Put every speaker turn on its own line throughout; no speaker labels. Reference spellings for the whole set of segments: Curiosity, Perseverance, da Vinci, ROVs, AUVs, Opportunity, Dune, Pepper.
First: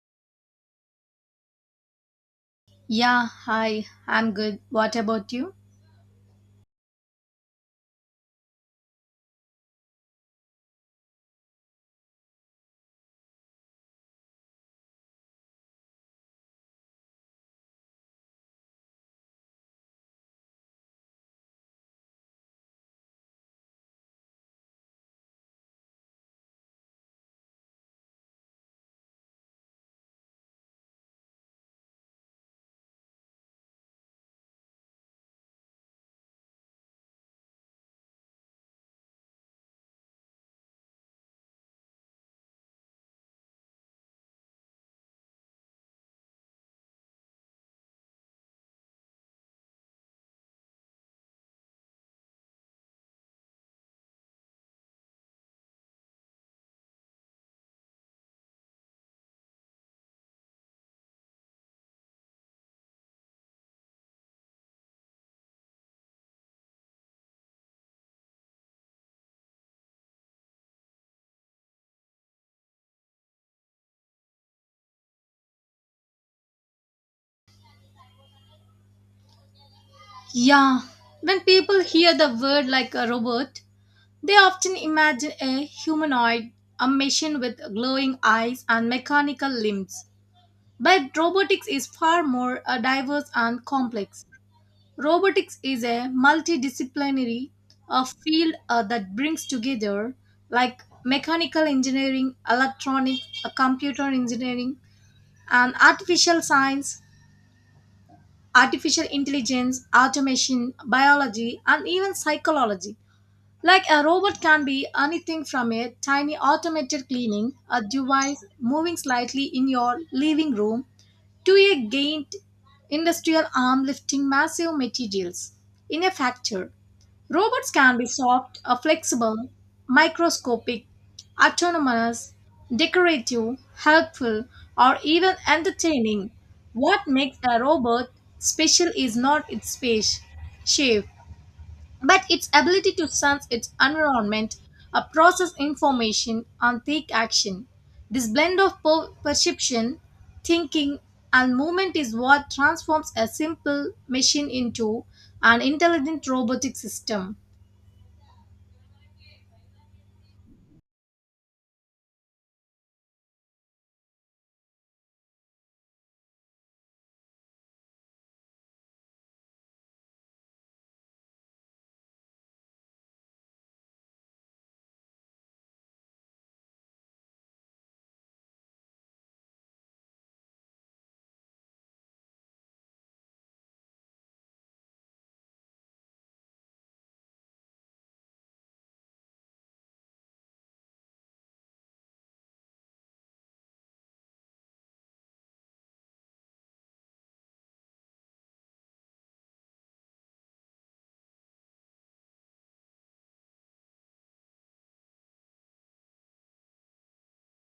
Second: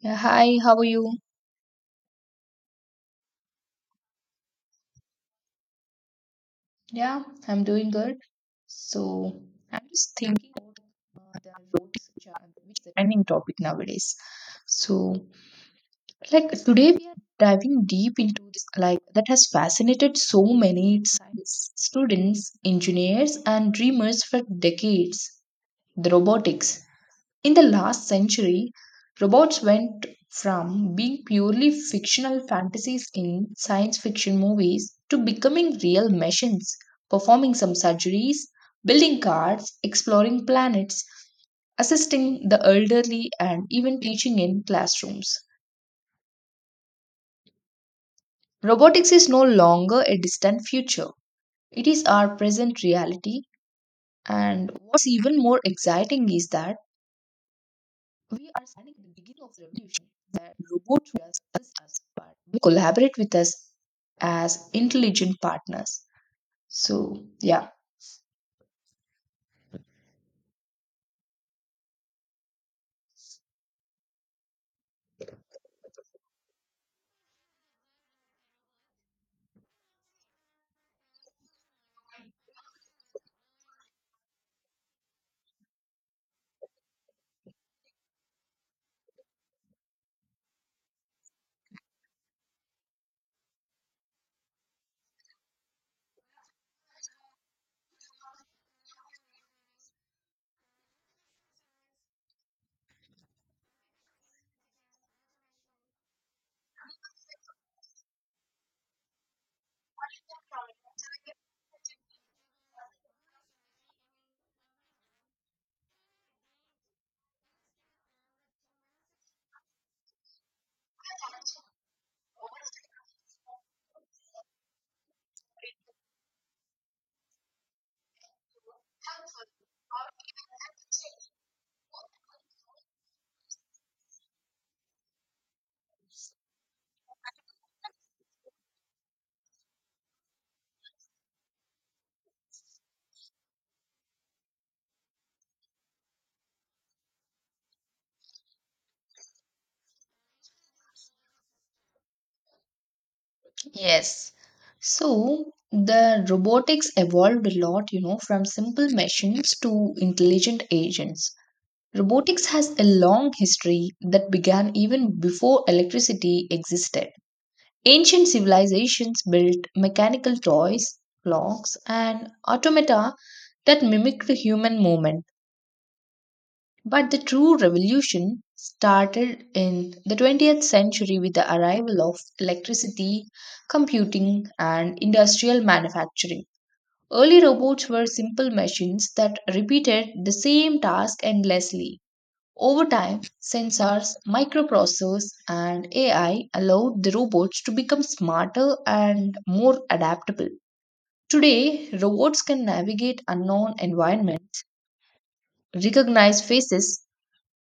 Yeah, hi, how are you?
Yeah, hi, I'm good. What about you?
Yeah, I'm doing good. So, I'm just thinking about the roads which are which is a trending topic nowadays. So, like today we are diving deep into this like that has fascinated so many science students, engineers, and dreamers for decades. The robotics. In the last century, robots went from being purely fictional fantasies in science fiction movies to becoming real machines, performing some surgeries, building cars, exploring planets, assisting the elderly, and even teaching in classrooms. Robotics is no longer a distant future, it is our present reality. And what's even more exciting is that we are standing at the beginning of the revolution that robots will assist us, but will collaborate with us as intelligent partners. So, yeah.
Yeah, when people hear the word like a robot, they often imagine a humanoid, a machine with glowing eyes and mechanical limbs. But robotics is far more diverse and complex. Robotics is a multidisciplinary field that brings together like mechanical engineering, electronics, computer engineering, and artificial intelligence, automation, biology, and even psychology. Like a robot can be anything from a tiny automated cleaning a device moving slightly in your living room to a giant industrial arm lifting massive materials in a factory. Robots can be soft, flexible, microscopic, autonomous, decorative, helpful, or even entertaining. What makes a robot special is not its space, shape, but its ability to sense its environment, process information, and take action. This blend of perception, thinking, and movement is what transforms a simple
Yes.
machine into
So
an
the
intelligent robotic
robotics
system.
evolved a lot, you know, from simple machines to intelligent agents. Robotics has a long history that began even before electricity existed. Ancient civilizations built mechanical toys, clocks, and automata that mimic the human movement. But the true revolution started in the 20th century with the arrival of electricity, computing, and industrial manufacturing. Early robots were simple machines that repeated the same task endlessly. Over time, sensors, microprocessors, and AI allowed the robots to become smarter and more adaptable. Today, robots can navigate unknown environments, recognize faces,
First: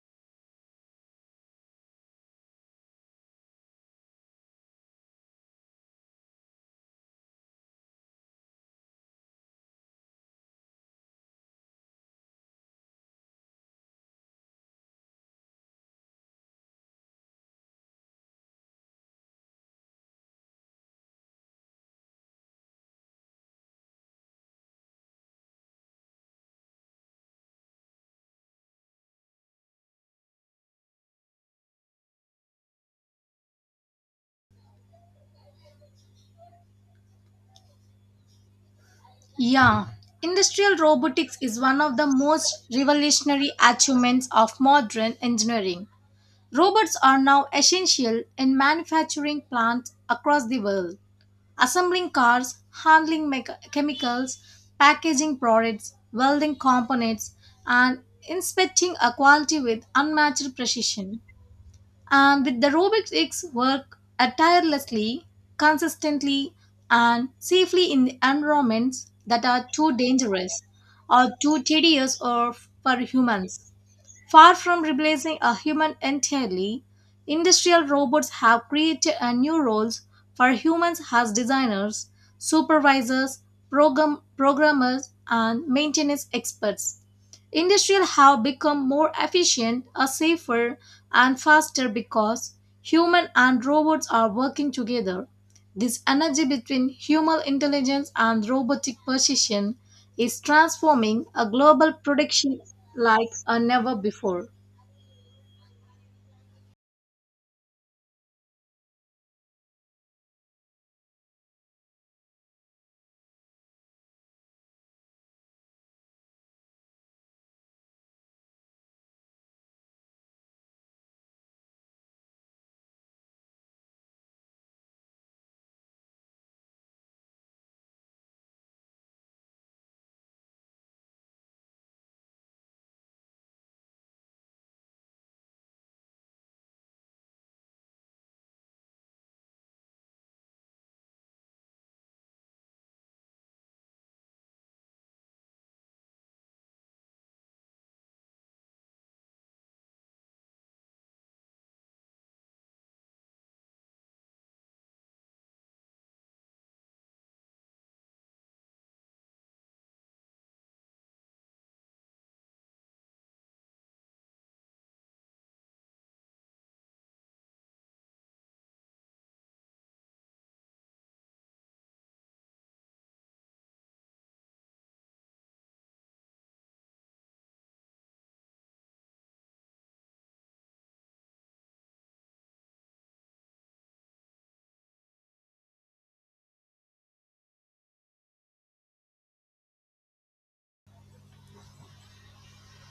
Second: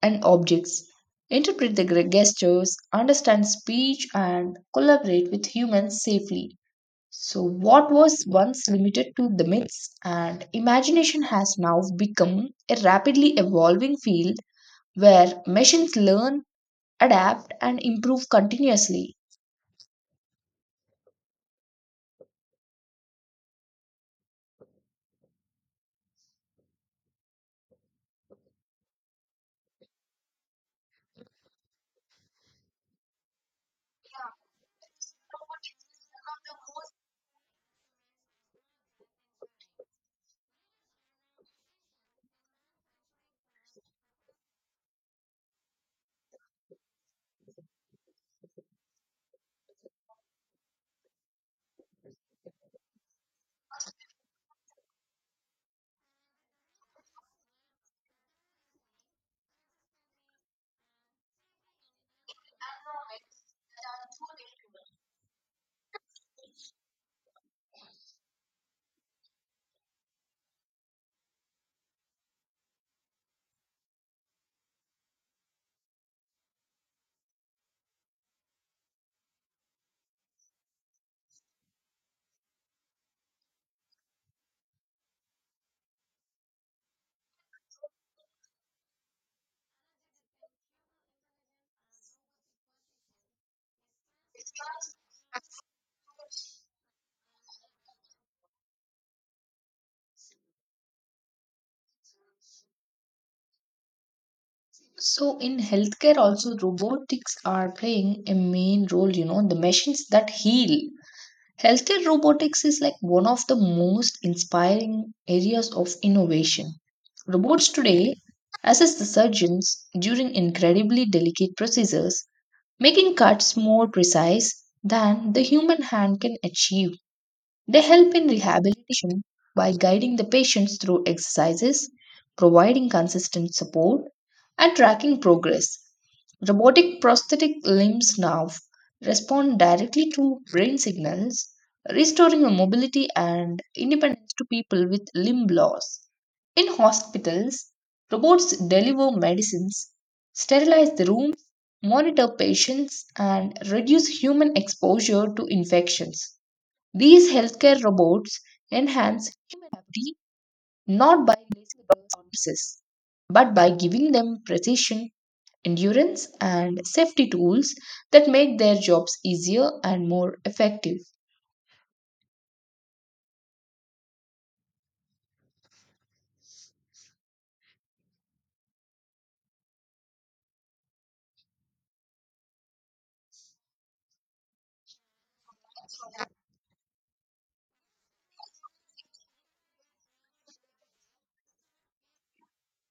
and objects, interpret the gestures, understand speech, and collaborate with humans safely. So, what was once limited to the myths and imagination has now become a rapidly evolving field where machines learn, adapt, and improve continuously.
Yeah, industrial robotics is one of the most revolutionary achievements of modern engineering. Robots are now essential in manufacturing plants across the world, assembling cars, handling chemicals, packaging products, welding components, and inspecting a quality with unmatched precision. And with the robotics work tirelessly, consistently, and safely in environments that are too dangerous or too tedious or for humans. Far from replacing a human entirely, industrial robots have created a new roles for humans as designers, supervisors, programmers, and maintenance experts. Industrial have become more efficient, are safer, and faster because human and robots are working together. This energy between human intelligence and robotic precision is transforming a global production like a never before.
So, in healthcare, also robotics are playing a main role, you know, the machines that heal. Healthcare robotics is like one of the most inspiring areas of innovation. Robots today assist the surgeons during incredibly delicate procedures, making cuts more precise than the human hand can achieve. They help in rehabilitation by guiding the patients through exercises, providing consistent support, and tracking progress. Robotic prosthetic limbs now respond directly to brain signals, restoring the mobility and independence to people with limb loss. In hospitals, robots deliver medicines, sterilize the rooms, monitor patients, and reduce human exposure to infections. These healthcare robots enhance human ability not by replacing doctors or nurses, but by giving them precision, endurance, and safety tools that make their jobs easier and more effective.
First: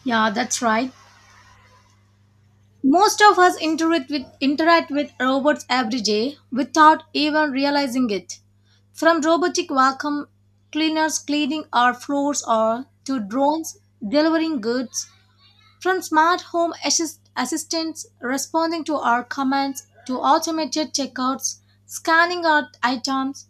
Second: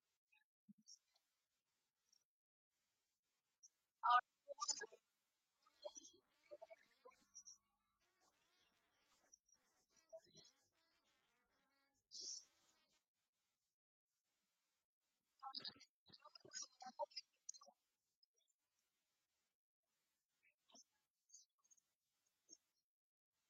Yeah, that's right. Most of us interact with robots every day without even realizing it. From robotic vacuum cleaners cleaning our floors or to drones delivering goods, from smart home assistants responding to our commands to automated checkouts, scanning our items,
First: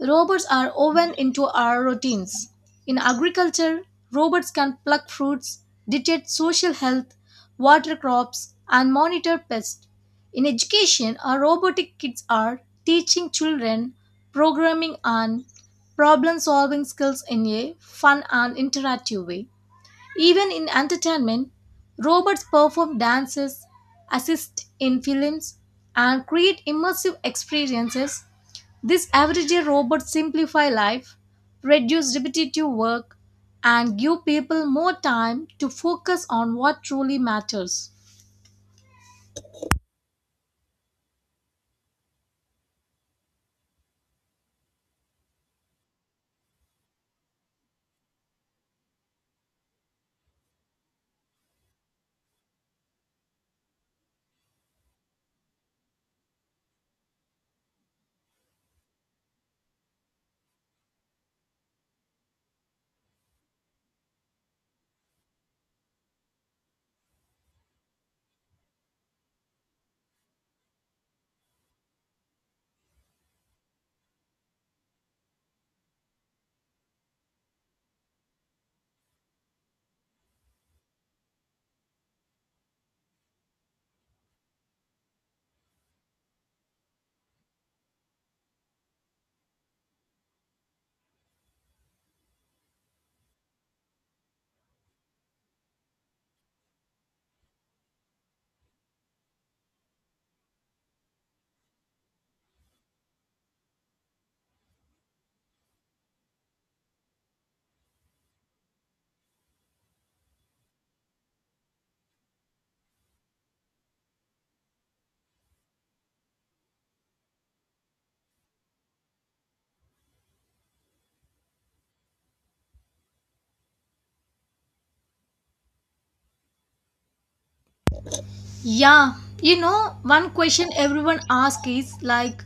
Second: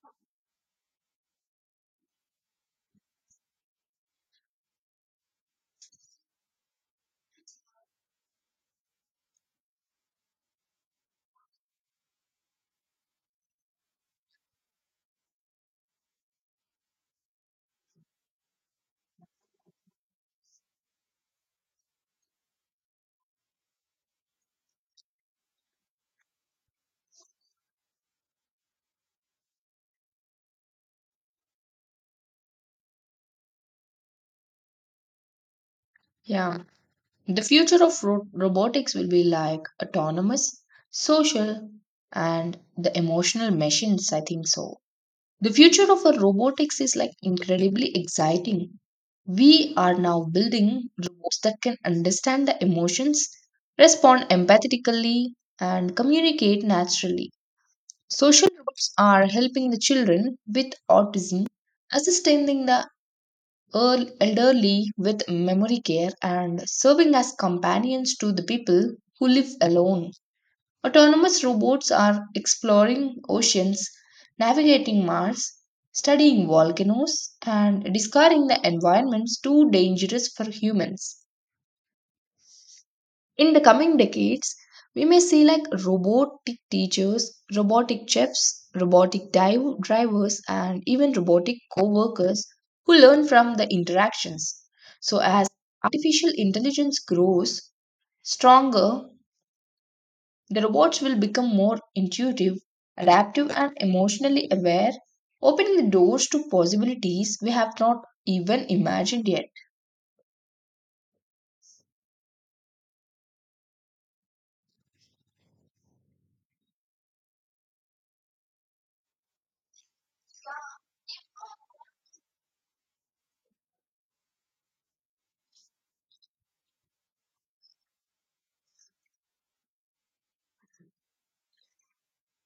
robots are woven into our routines. In agriculture, robots can pluck fruits, detect social health, water crops, and monitor pests. In education, our robotic kids are teaching children programming and problem solving skills in a fun and interactive way. Even in entertainment, robots perform dances, assist in films, and create immersive experiences. These everyday robots simplify life, reduce repetitive work, and give people more time to focus on
Yeah,
what truly
the future
matters.
of robotics will be like autonomous, social, and the emotional machines, I think so. The future of our robotics is like incredibly exciting. We are now building robots that can understand the emotions, respond empathetically, and communicate naturally. Social robots are helping the children with autism, assisting the elderly with memory care, and serving as companions to the people who live alone. Autonomous robots are exploring oceans, navigating Mars, studying volcanoes, and discovering the environments too dangerous for humans. In the coming decades, we may see like robotic teachers, robotic chefs, robotic drivers, and even robotic co workers who learn from the interactions. So, as artificial intelligence grows stronger, the robots will become more intuitive, adaptive, and emotionally aware, opening the doors to possibilities we have not even imagined yet.
Yeah, you know, one question everyone asks is like,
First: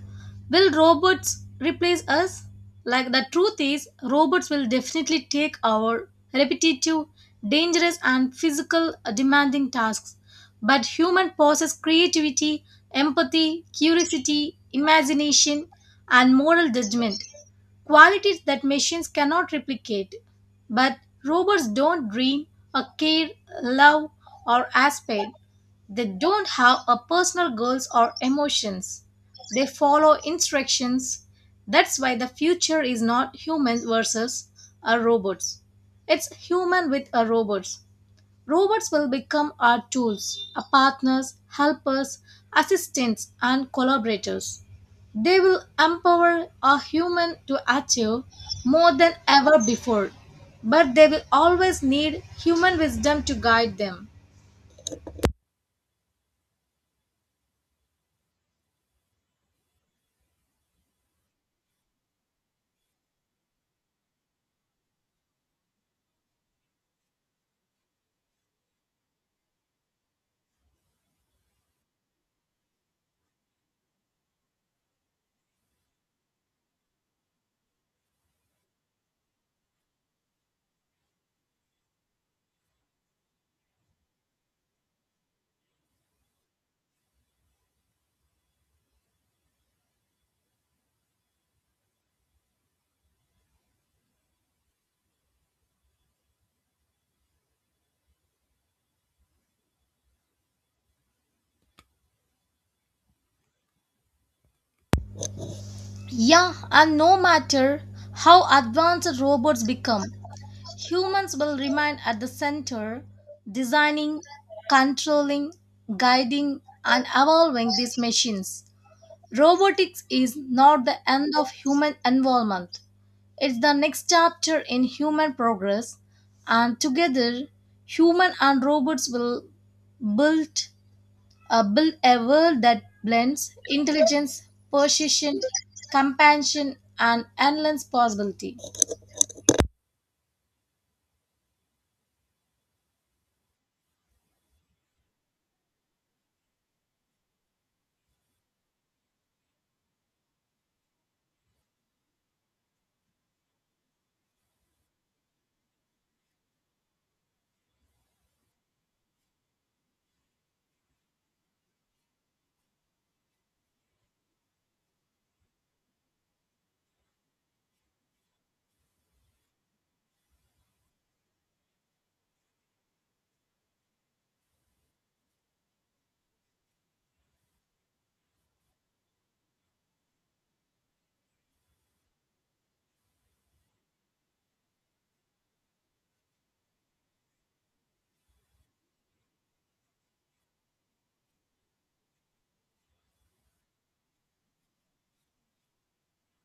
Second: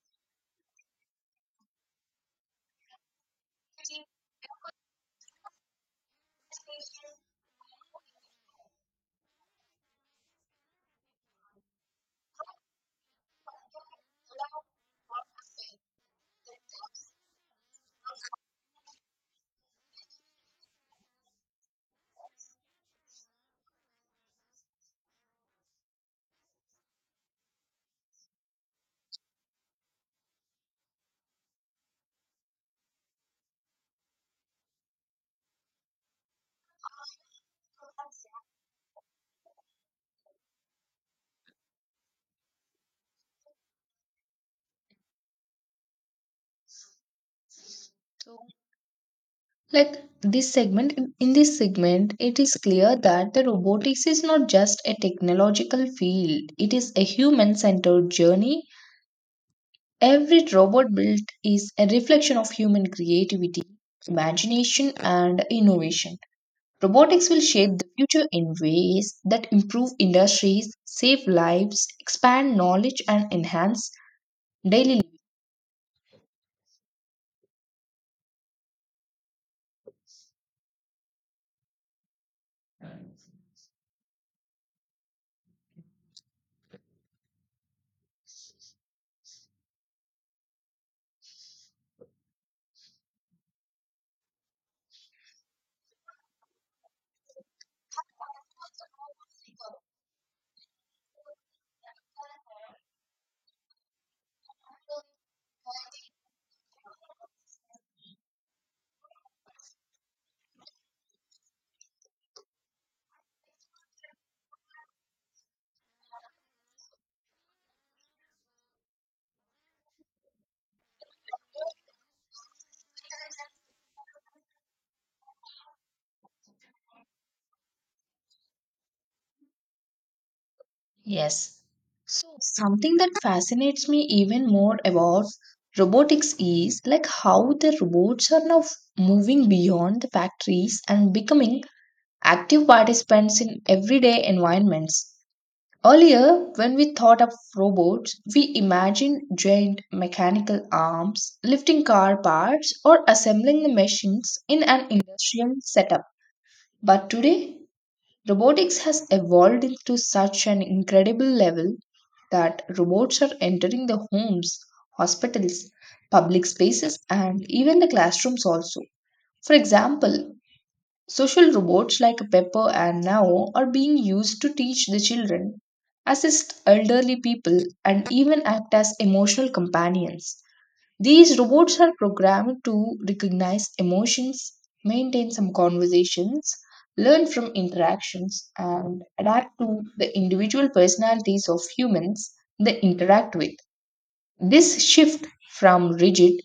will robots replace us? Like, the truth is, robots will definitely take our repetitive, dangerous, and physical demanding tasks. But human possess creativity, empathy, curiosity, imagination, and moral judgment qualities that machines cannot replicate. But robots don't dream, or care, love, or aspire. They don't have a personal goals or emotions. They follow instructions. That's why the future is not humans versus a robots. It's human with a robot. Robots will become our tools, our partners, helpers, assistants, and collaborators. They will empower a human to achieve
So,
more than ever
like
before,
this segment,
but they
in
will
in this
always
segment,
need
it is
human
clear
wisdom
that
to
the
guide
robotics
them.
is not just a technological field, it is a human centered journey. Every robot built is a reflection of human creativity, imagination, and innovation. Robotics will shape the future in ways that improve industries, save lives, expand knowledge, and enhance daily life.
Yeah, and no matter how advanced robots become, humans will remain at the center, designing, controlling, guiding, and evolving these machines. Robotics is not the end of human involvement. It's the next chapter in human progress, and together, human and robots will build,
Yes.
build a
So,
world that
something that
blends
fascinates me
intelligence,
even more about
precision,
robotics
compassion,
is like
and
how the
endless
robots are
possibility.
now moving beyond the factories and becoming active participants in everyday environments. Earlier, when we thought of robots, we imagined giant mechanical arms lifting car parts or assembling the machines in an industrial setup. But today, robotics has evolved to such an incredible level that robots are entering the homes, hospitals, public spaces, and even the classrooms also. For example, social robots like Pepper and Now are being used to teach the children, assist elderly people, and even act as emotional companions. These robots are programmed to recognize emotions, maintain some conversations, learn from interactions, and adapt to the individual personalities of humans they interact with. This shift from rigid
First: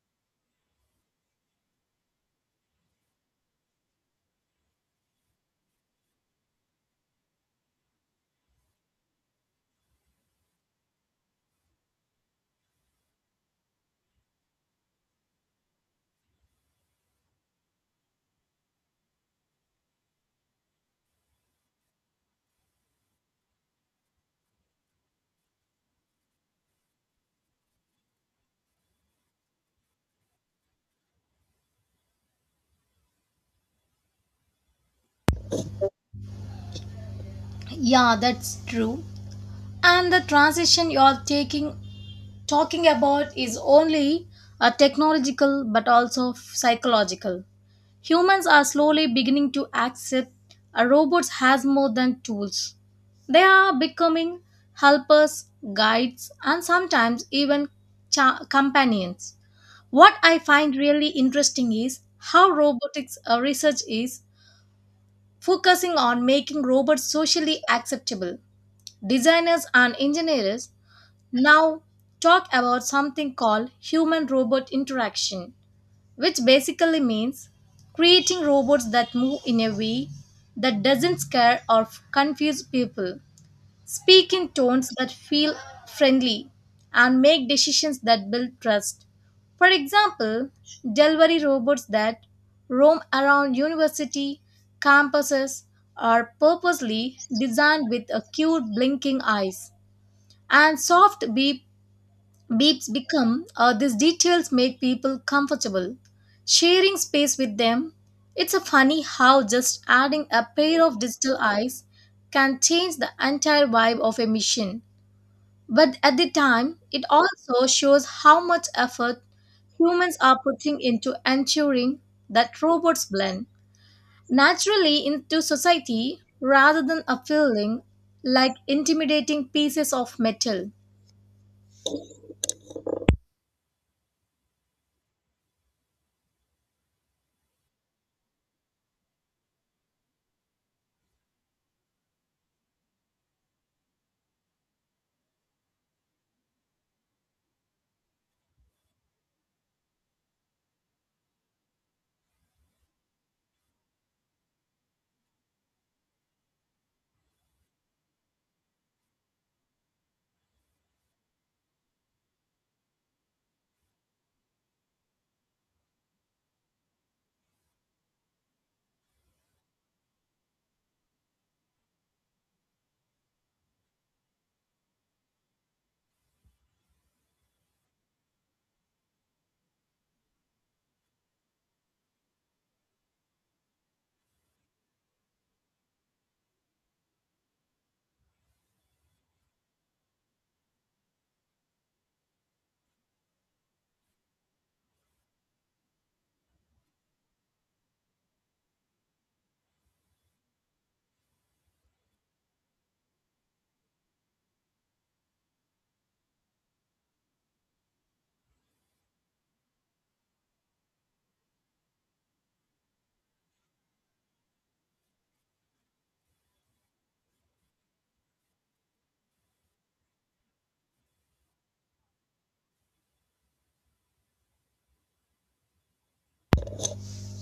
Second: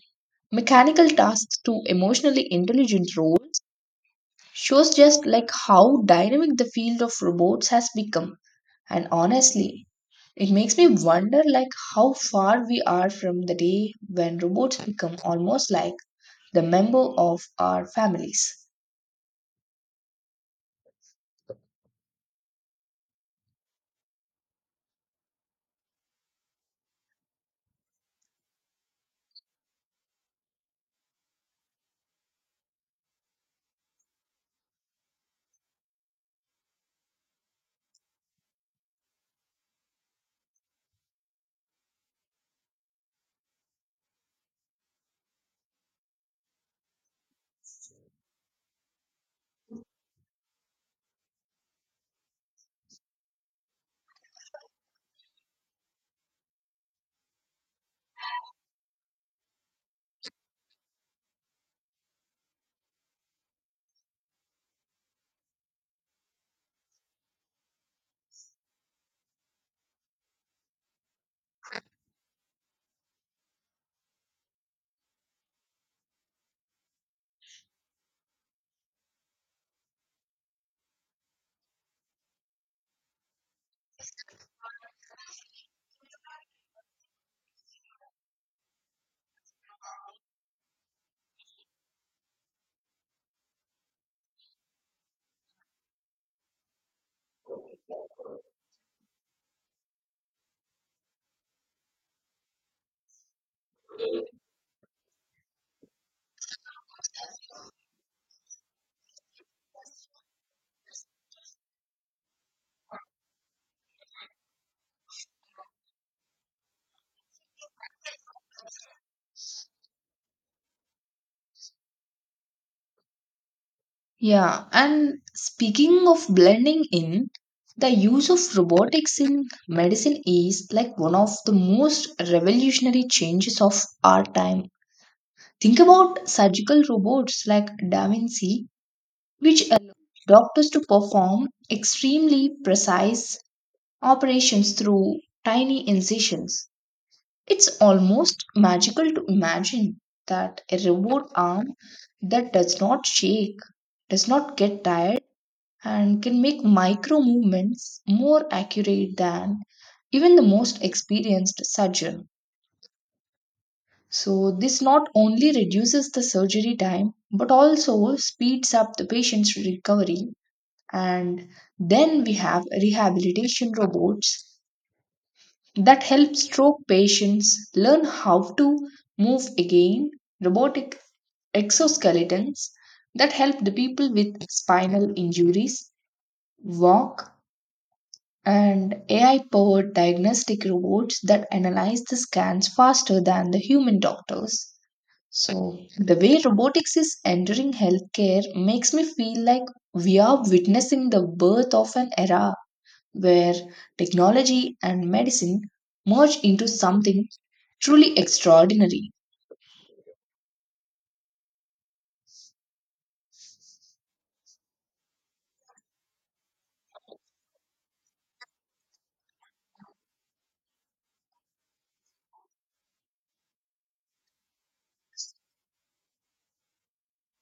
mechanical tasks to emotionally intelligent roles shows just like how dynamic the field of robots has become, and honestly it makes me wonder like how far we are from the day when robots become almost like the member of our families.
Yeah, that's true. And the transition you're taking talking about is only a technological but also psychological. Humans are slowly beginning to accept a robots has more than tools. They are becoming helpers, guides, and sometimes even companions. What I find really interesting is how robotics research is focusing on making robots socially acceptable. Designers and engineers now talk about something called human robot interaction, which basically means creating robots that move in a way that doesn't scare or confuse people, speak in tones that feel friendly, and make decisions that build trust. For example, delivery robots that roam around university campuses are purposely designed with acute blinking eyes and soft beeps become these details make people comfortable sharing space with them. It's a funny how just adding a pair of digital eyes can change the entire vibe of a mission, but at the time it also shows how much effort humans are putting into ensuring that robots blend
Yeah,
naturally
and
into
speaking
society
of
rather
blending
than a
in,
feeling
the use of
like
robotics in
intimidating pieces
medicine
of
is
metal.
like one of the most revolutionary changes of our time. Think about surgical robots like da Vinci, which allow doctors to perform extremely precise operations through tiny incisions. It's almost magical to imagine that a robot arm that does not shake, does not get tired, and can make micro movements more accurate than even the most experienced surgeon. So, this not only reduces the surgery time but also speeds up the patient's recovery. And then we have rehabilitation robots that help stroke patients learn how to move again, robotic exoskeletons that help the people with spinal injuries walk, and AI powered diagnostic robots that analyze the scans faster than the human doctors. So the way robotics is entering healthcare makes me feel like we are witnessing the birth of an era where technology and medicine merge into something truly extraordinary.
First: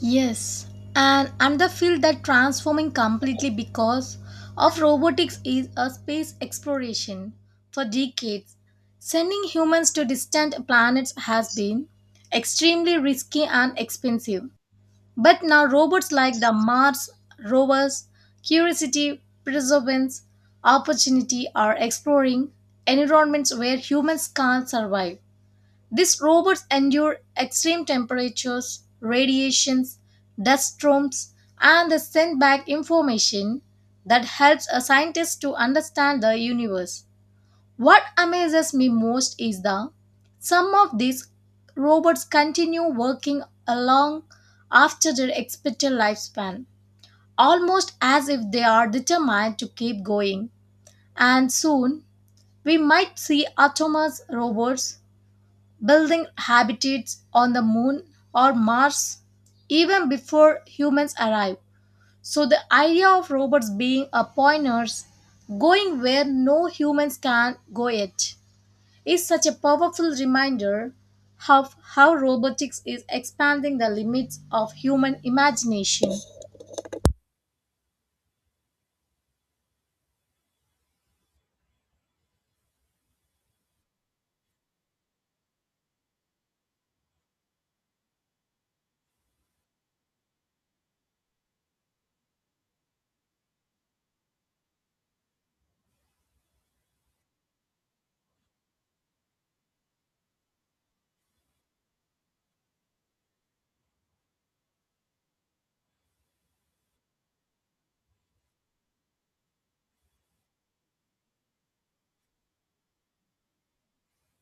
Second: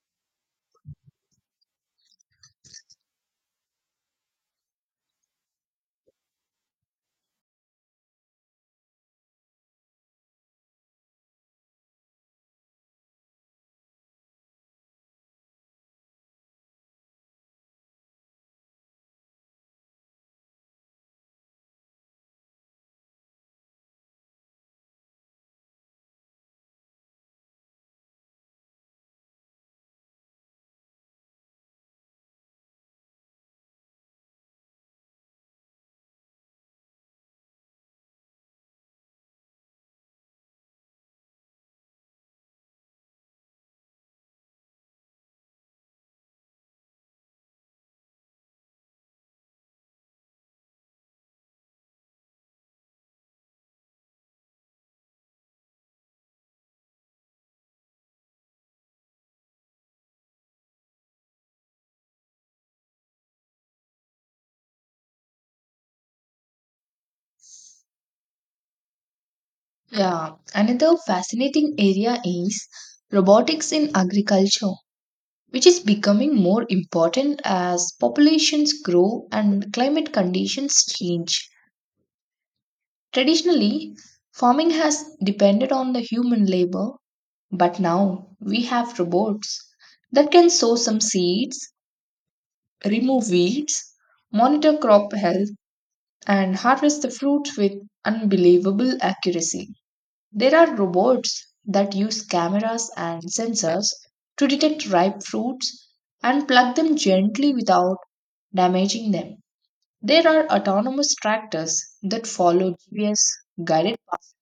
Yes, and another field that transforming completely because of robotics is a space exploration. For decades, sending humans to distant planets has been extremely risky and expensive. But now robots like the Mars rovers, Curiosity, Perseverance, Opportunity are exploring environments where humans can't survive. These robots endure extreme temperatures, radiations, dust storms, and they send back information that helps a scientist to understand the universe. What amazes me most is that some of these robots continue working along after their expected lifespan, almost as if they are determined to keep going. And soon, we might see autonomous robots building habitats on the moon or Mars even before humans arrive. So the idea of robots being a pointers going where no humans can go yet is such a powerful
Yeah,
reminder
another fascinating
of how
area is
robotics is
robotics
expanding the
in
limits
agriculture,
of human
which is
imagination.
becoming more important as populations grow and climate conditions change. Traditionally, farming has depended on the human labor, but now we have robots that can sow some seeds, remove weeds, monitor crop health, and harvest the fruit with unbelievable accuracy. There are robots that use cameras and sensors to detect ripe fruits and pluck them gently without damaging them. There are autonomous tractors that follow GPS guided paths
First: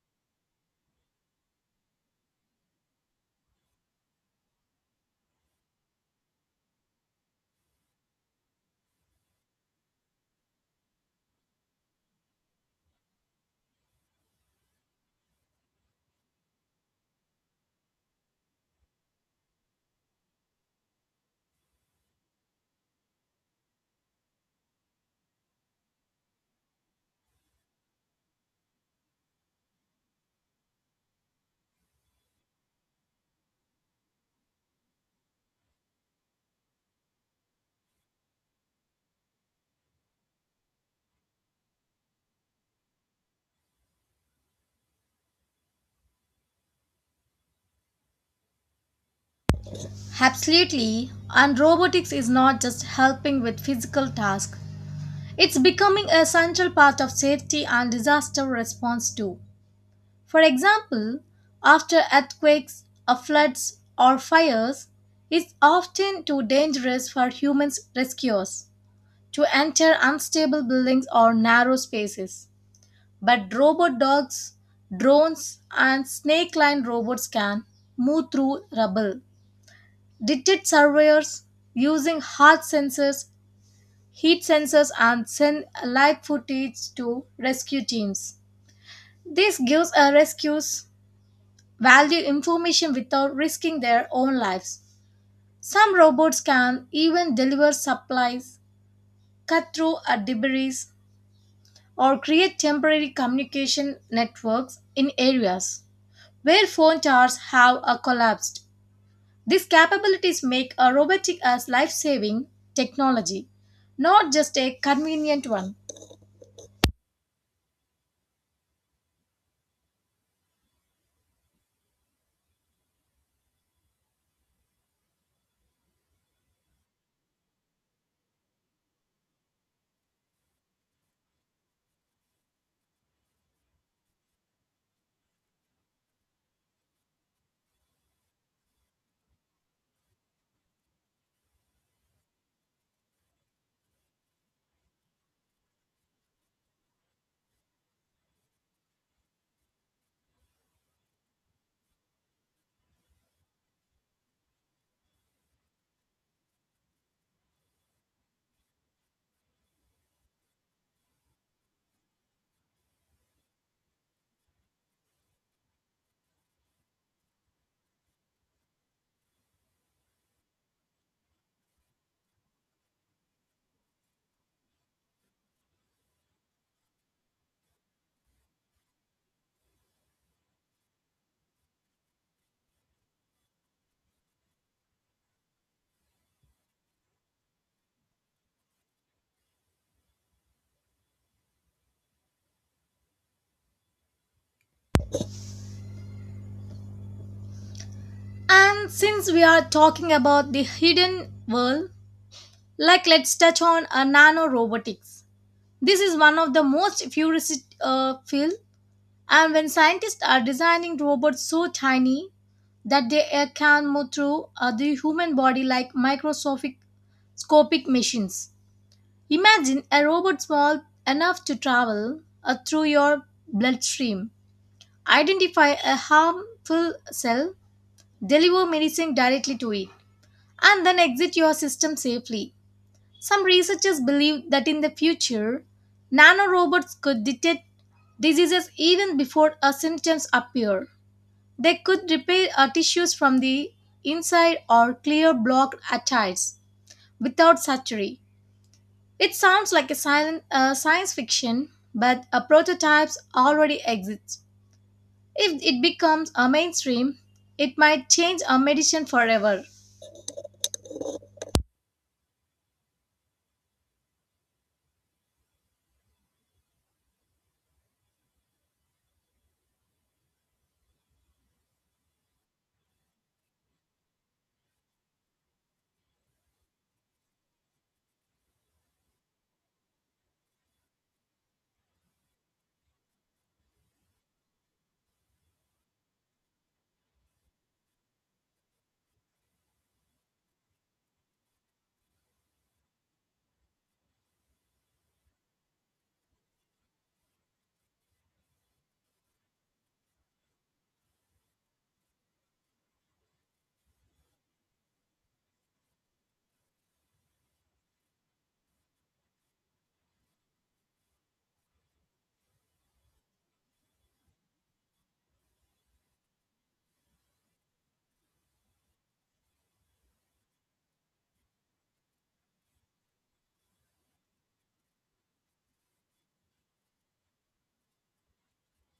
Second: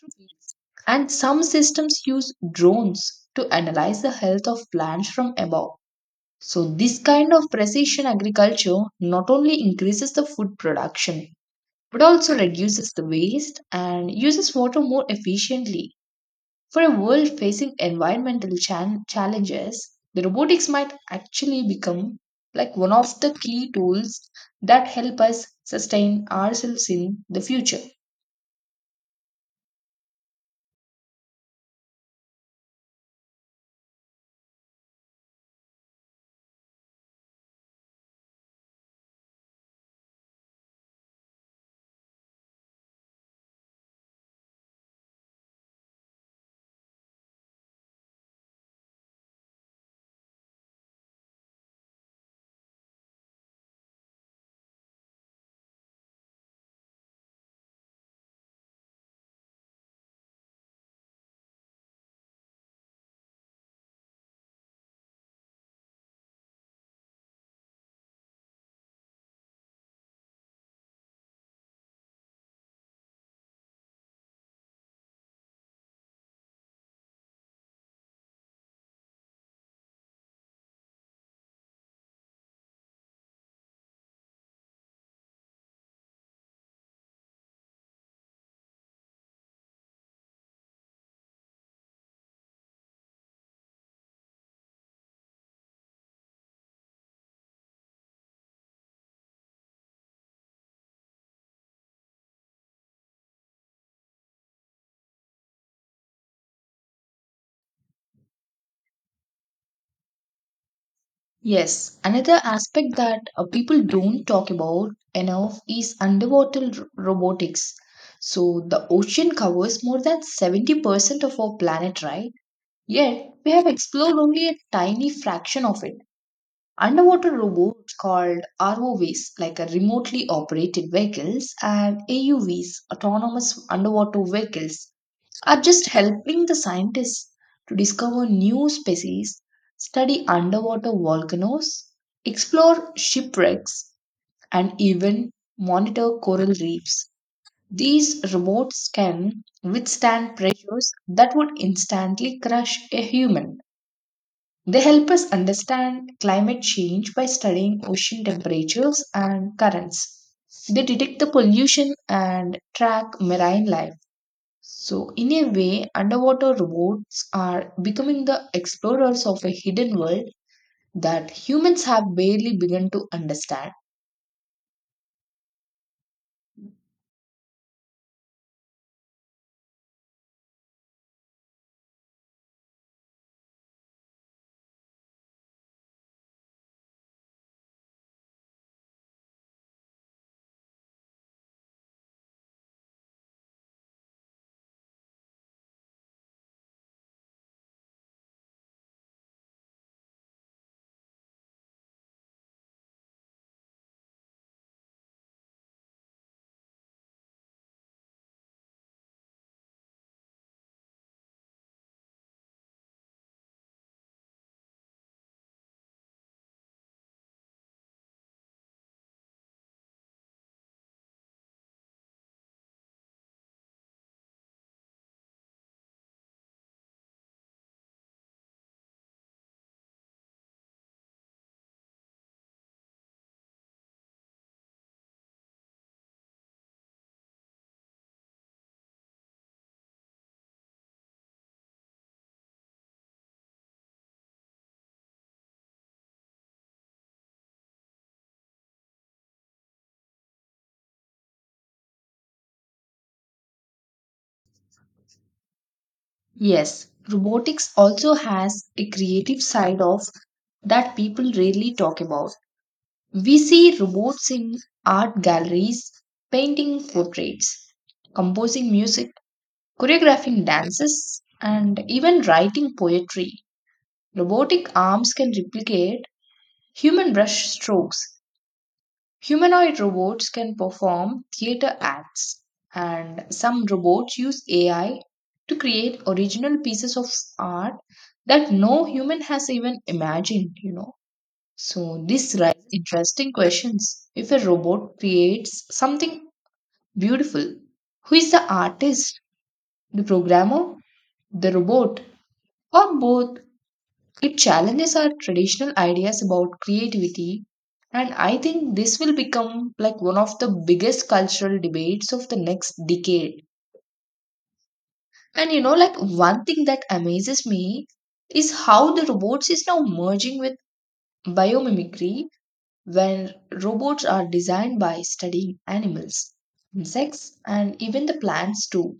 through fields. And some systems use drones to analyze the health of plants from above. So, this kind of precision agriculture not only increases the food production but also reduces the waste and uses water more efficiently. For a world facing environmental challenges, the robotics might actually become like one of the key tools that help us sustain ourselves in the future.
Absolutely, and robotics is not just helping with physical tasks. It's becoming a central part of safety and disaster response too. For example, after earthquakes, floods, or fires, it's often too dangerous for human rescuers to enter unstable buildings or narrow spaces. But robot dogs, drones, and snake line robots can move through rubble, detect surveyors using heat sensors, and send live footage to rescue teams. This gives a rescues value information without risking their own lives. Some robots can even deliver supplies, cut through a debris, or create temporary communication networks in areas where phone towers have collapsed. These capabilities make a robotic as life
Yes, another
saving
aspect that
technology,
people don't
not
talk
just a
about
convenient
enough
one.
is underwater robotics. So the ocean covers more than 70% of our planet, right? Yet, we have explored only a tiny fraction of it. Underwater robots called ROVs, like a remotely operated vehicles, and AUVs, autonomous underwater vehicles, are just helping the scientists to discover new species, study underwater volcanoes, explore shipwrecks, and even monitor coral reefs. These robots can withstand pressures that would instantly crush a human. They help us understand climate change by studying ocean temperatures and currents. They detect the pollution and track marine life. So, in a way, underwater robots are becoming the explorers of a hidden world that humans have barely begun to understand.
And since we are talking about the hidden world, like let's touch on a nanorobotics. This is one of the most futuristic field, and when scientists are designing robots so tiny that they can move through the human body like microscopic scopic machines. Imagine a robot small enough to travel through your bloodstream, identify a harmful cell, deliver medicine directly to it, and then exit your system safely. Some researchers believe that in the future, nanorobots could detect diseases even before a symptoms appear. They could repair tissues from the inside or clear blocked arteries without surgery. It sounds like a silent, science fiction, but a prototypes already exists. If it becomes a
Yes,
mainstream,
robotics
it might
also
change a
has a
medicine
creative
forever.
side of that people rarely talk about. We see robots in art galleries, painting portraits, composing music, choreographing dances, and even writing poetry. Robotic arms can replicate human brush strokes. Humanoid robots can perform theater acts, and some robots use AI to create original pieces of art that no human has even imagined, you know. So this raises interesting questions. If a robot creates something beautiful, who is the artist, the programmer, the robot, or both? It challenges our traditional ideas about creativity, and I think this will become like one of the biggest cultural debates of the next decade. And you know, like one thing that amazes me is how the robots is now merging with biomimicry where robots are designed by studying animals, insects, and even the plants too.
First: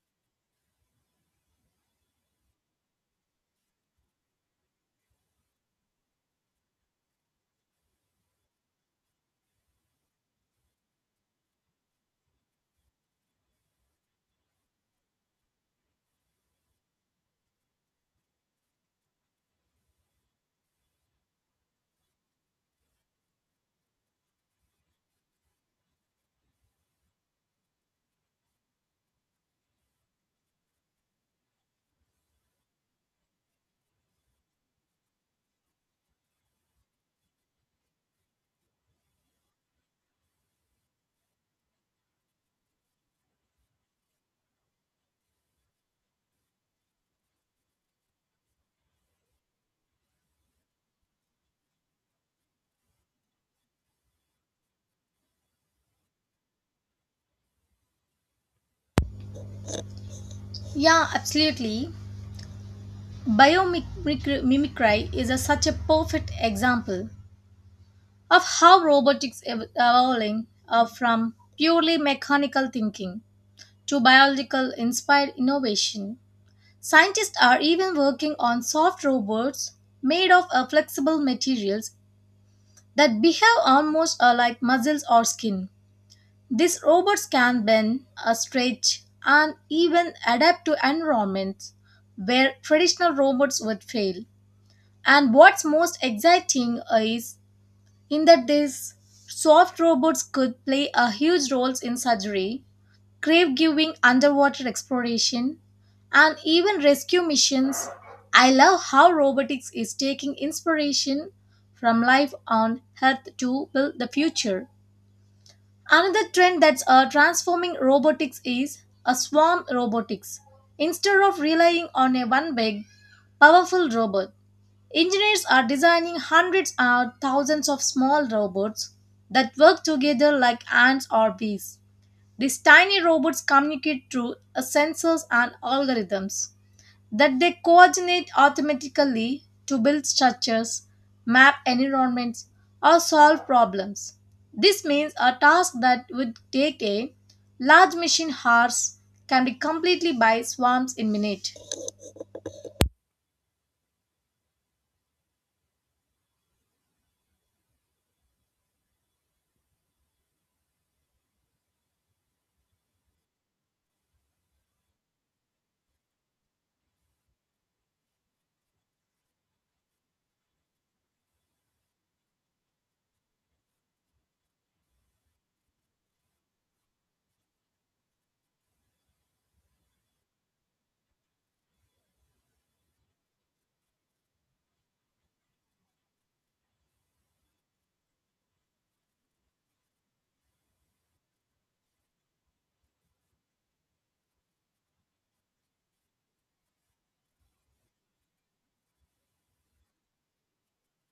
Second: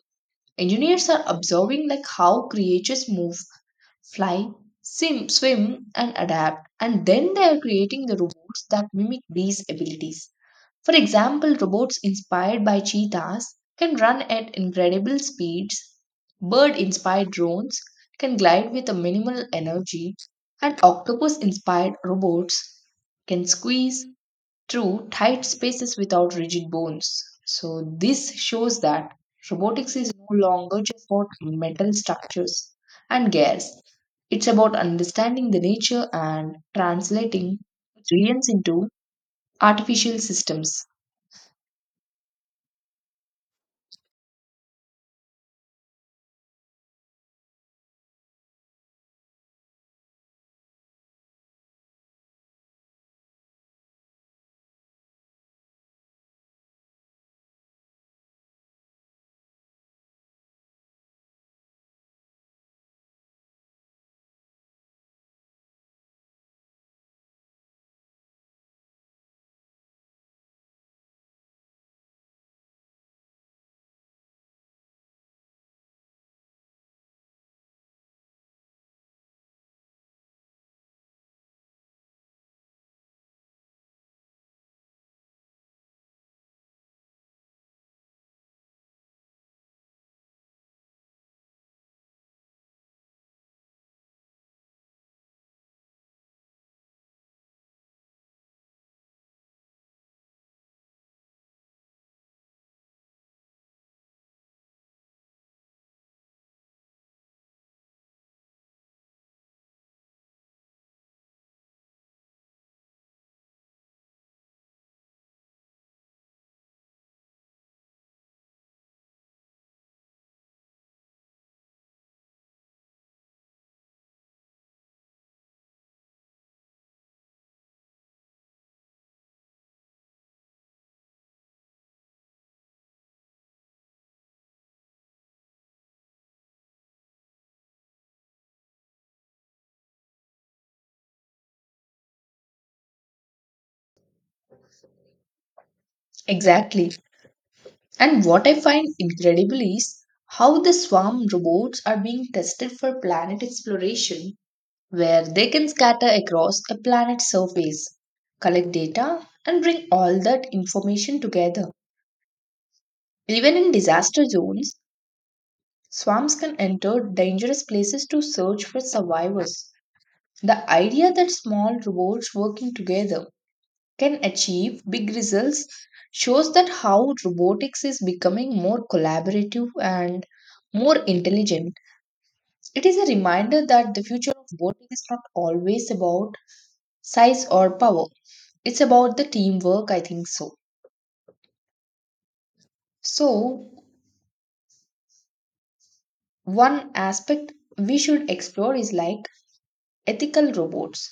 Engineers are observing like how creatures move, fly, swim, and adapt, and then they are creating the robots that mimic these abilities. For example, robots inspired by cheetahs can run at incredible speeds, bird inspired drones can glide with a minimal energy, and octopus inspired robots can squeeze, true, tight spaces without rigid bones. So, this shows that robotics is no longer just about metal structures and gears. It's about understanding the nature and translating science into artificial systems.
Yeah, absolutely. Biomimicry is a, such a perfect example of how robotics evolving from purely mechanical thinking to biological inspired innovation. Scientists are even working on soft robots made of flexible materials that behave almost like muscles or skin. These robots can bend, stretch, and even adapt to environments where traditional robots would fail. And what's most exciting is in that these soft robots could play a huge roles in surgery, grave giving, underwater exploration, and even rescue missions. I love how robotics is taking inspiration from life on Earth to build the future. Another trend that's transforming robotics is a swarm robotics. Instead of relying on a one big, powerful robot, engineers are designing hundreds or thousands of small robots that work together like ants or bees. These tiny robots communicate through sensors and algorithms that they coordinate automatically to build structures, map environments, or solve problems. This means a task that would take
Exactly.
a large
And
machine
what I find
hours can be
incredible is
completed by
how the
swarms in
swarm
minutes.
robots are being tested for planet exploration where they can scatter across a planet's surface, collect data, and bring all that information together. Even in disaster zones, swarms can enter dangerous places to search for survivors. The idea that small robots working together can achieve big results shows that how robotics is becoming more collaborative and more intelligent. It is a reminder that the future of robotics is not always about size or power. It's about the teamwork, I think so. So, one aspect we should explore is like ethical robots.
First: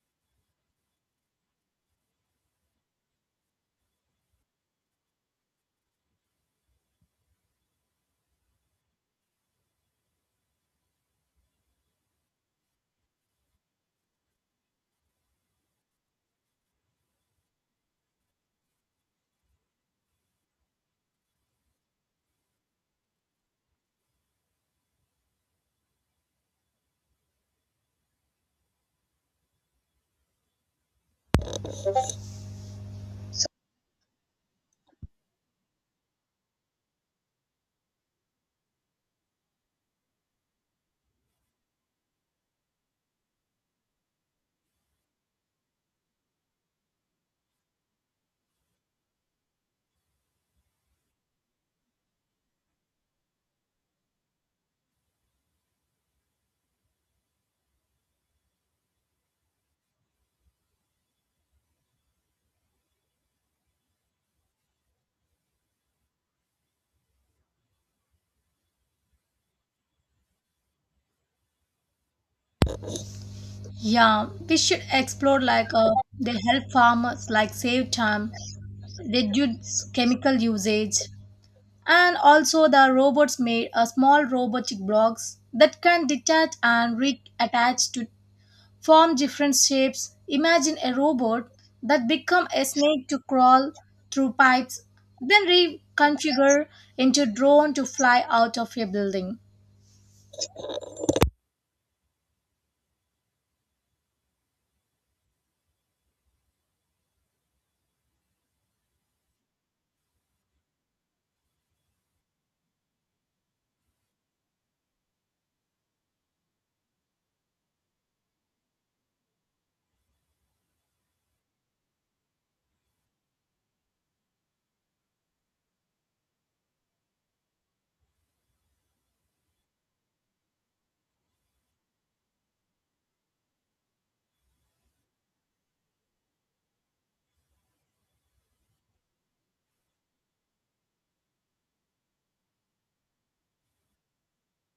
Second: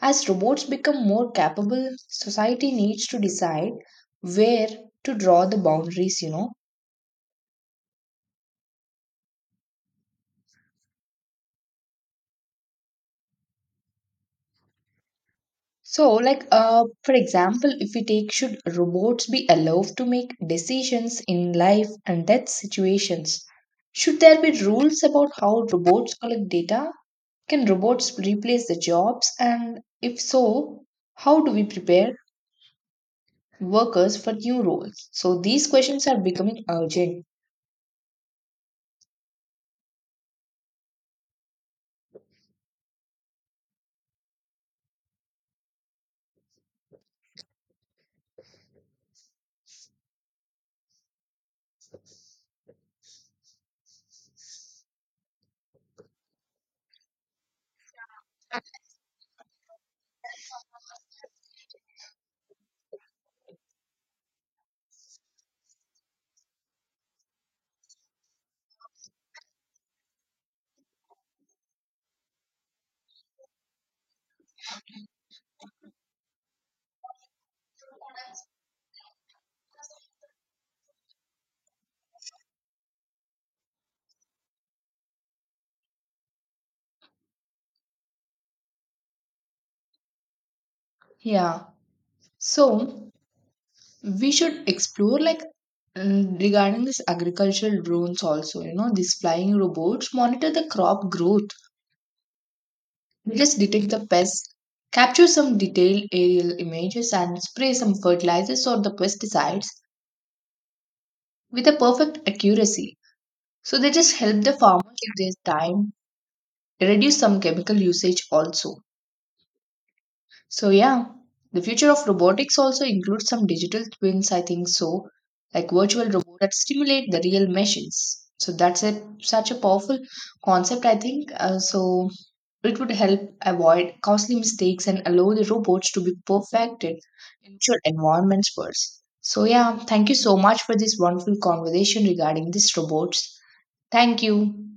As robots become more capable, society needs to decide where to draw the boundaries, you know. So, like, for example, if we take, should robots be allowed to make decisions in life and death situations? Should there be rules about how robots collect data? Can robots replace the jobs? And if so, how do we prepare workers for new roles? So these questions are becoming urgent.
Yeah, we should explore like they help farmers like save time, reduce chemical usage, and also the robots made a small robotic blocks that can detach and reattach to form different shapes. Imagine a robot
Yeah.
that become a snake
So
to crawl
we
through
should
pipes,
explore like
then reconfigure
regarding this
into drone
agricultural
to
drones
fly out
also, you
of a
know, these
building.
flying robots monitor the crop growth. They just detect the pests, capture some detailed aerial images and spray some fertilizers or the pesticides with a perfect accuracy. So they just help the farmers save their time, reduce some chemical usage also. So yeah, the future of robotics also includes some digital twins, I think so, like virtual robots that stimulate the real machines. So that's a such a powerful concept, I think. So it would help avoid costly mistakes and allow the robots to be perfected in future environments first. So yeah, thank you so much for this wonderful conversation regarding these robots. Thank you.